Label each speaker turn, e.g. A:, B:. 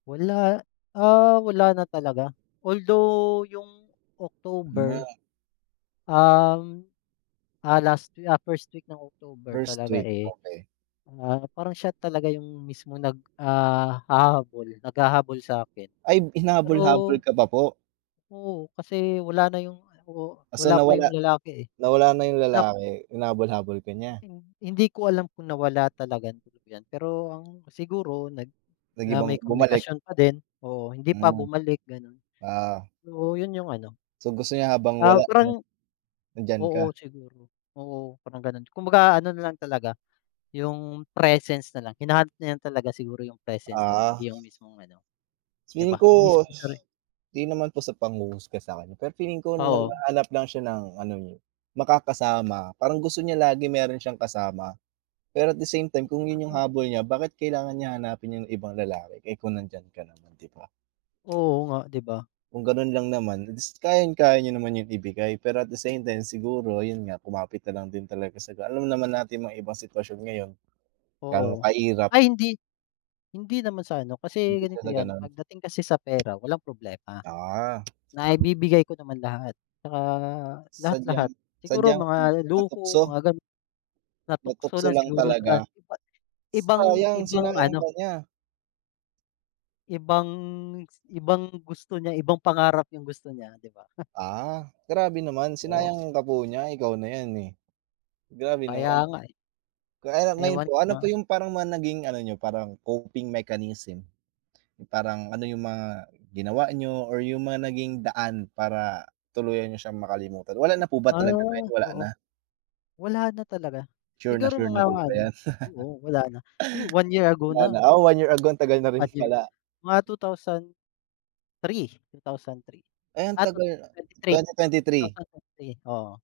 A: Wala, ah, wala na talaga. Although yung
B: Hmm.
A: October, um, ah, last week, ah, first week ng October
B: First
A: talaga,
B: week,
A: eh,
B: okey.
A: ah, parang siya talaga yung mismong nag ah, hahabol, naghahabol sa akin.
B: Ayb
A: Pero
B: hinahabol-habol ka pa po?
A: oo, kasi wala na yung, oh,
B: So,
A: wala pa yung
B: nawala
A: lalaki, eh.
B: nawala na yung
A: Lap
B: lalaki, hinabol-habol ka niya?
A: Hin hindi ko alam kung nawala talagang tuluyan. Pero ang siguro nag na may
B: Nag-ibang bumalik.
A: komunikasyon pa din, oo, hindi pa
B: Hmm.
A: bumalik, gano'n.
B: Ah.
A: Oo, yun yung ano,
B: So, gusto niya habang
A: ah,
B: wala 'no,
A: parang
B: nandiyan
A: oo,
B: ka.
A: siguro. Oo, parang ganun. Kumbaga ano na lang talaga, yung presence na lang. Hinahanap niya lang talaga siguro yung presence ko
B: Ah.
A: hindi yung mismong ano, 'di
B: Feeling
A: ba, yung
B: ko
A: mismong sari
B: 'di naman po sa panghuhusga sa kanya, pero feeling ko
A: Oo.
B: naghahanap lang siya ng ano, eh, makakasama. Parang gusto niya lagi meron siyang kasama, pero at the same time kung
A: A
B: yun yung
A: ah.
B: habol niya, bakit kailangan niya hanapin yung ibang lalaki, eh, kung nandiyan ka naman 'di ba.
A: Oo nga, 'di ba?
B: Kung ganun lang naman, eh, dis kayang-kaya niyo naman yun ibigay, pero at the same time siguro ayun nga, kumapit na lang din talaga sa ga alam naman natin mga iba sitwasyon ngayon, ga'no
A: Oo.
B: kahirap.
A: Ay hindi. Hindi naman sa ano, kasi
B: Hindi
A: ganito
B: pala
A: 'yan,
B: gano'n.
A: pagdating kasi sa pera walang problema.
B: Ah.
A: Naibibigay ko naman lahat tsaka lahat,
B: Sadyang
A: lahat. Siguro
B: sadyang ano,
A: mga luho,
B: natukso.
A: mga gano'n. Natukso
B: Natukso
A: lang
B: lang
A: siguro sa
B: talaga.
A: iba ibang
B: Sayang,
A: ibang
B: sinayang
A: ano
B: ka niya.
A: Ibang ibang gusto niya. Ibang pangarap yung gusto niya, 'di ba?
B: Ah, grabe naman.
A: Oh.
B: Sinayang ka po niya, ikaw na yan, eh. Grabe
A: Kaya
B: naman.
A: nga, eh.
B: Kaya lang ngayon
A: Ewan
B: po,
A: ko
B: ano
A: na.
B: po yung parang mga naging ano niyo, parang coping mechanism? Yung parang ano yung mga ginawa niyo or yung mga naging daan para tuluyan niyo siyang makalimutan? Wala na po ba
A: Ah,
B: talaga ngayon, wala
A: oo.
B: na?
A: Wala na talaga.
B: Sure na
A: Siguro
B: sure na
A: mga
B: po ba
A: ano
B: 'yan?
A: oo, wala na. Huh, 1 year ago
B: Wala na?
A: na.
B: Ah, 1 year ago, ang tagal na
A: 1
B: rin
A: year
B: pala.
A: mga 2003. 2003?
B: Ay ang
A: Ah, twenty
B: tagal,
A: twenty three,
B: twenty twenty
A: two
B: three?
A: thousand twenty three, oo.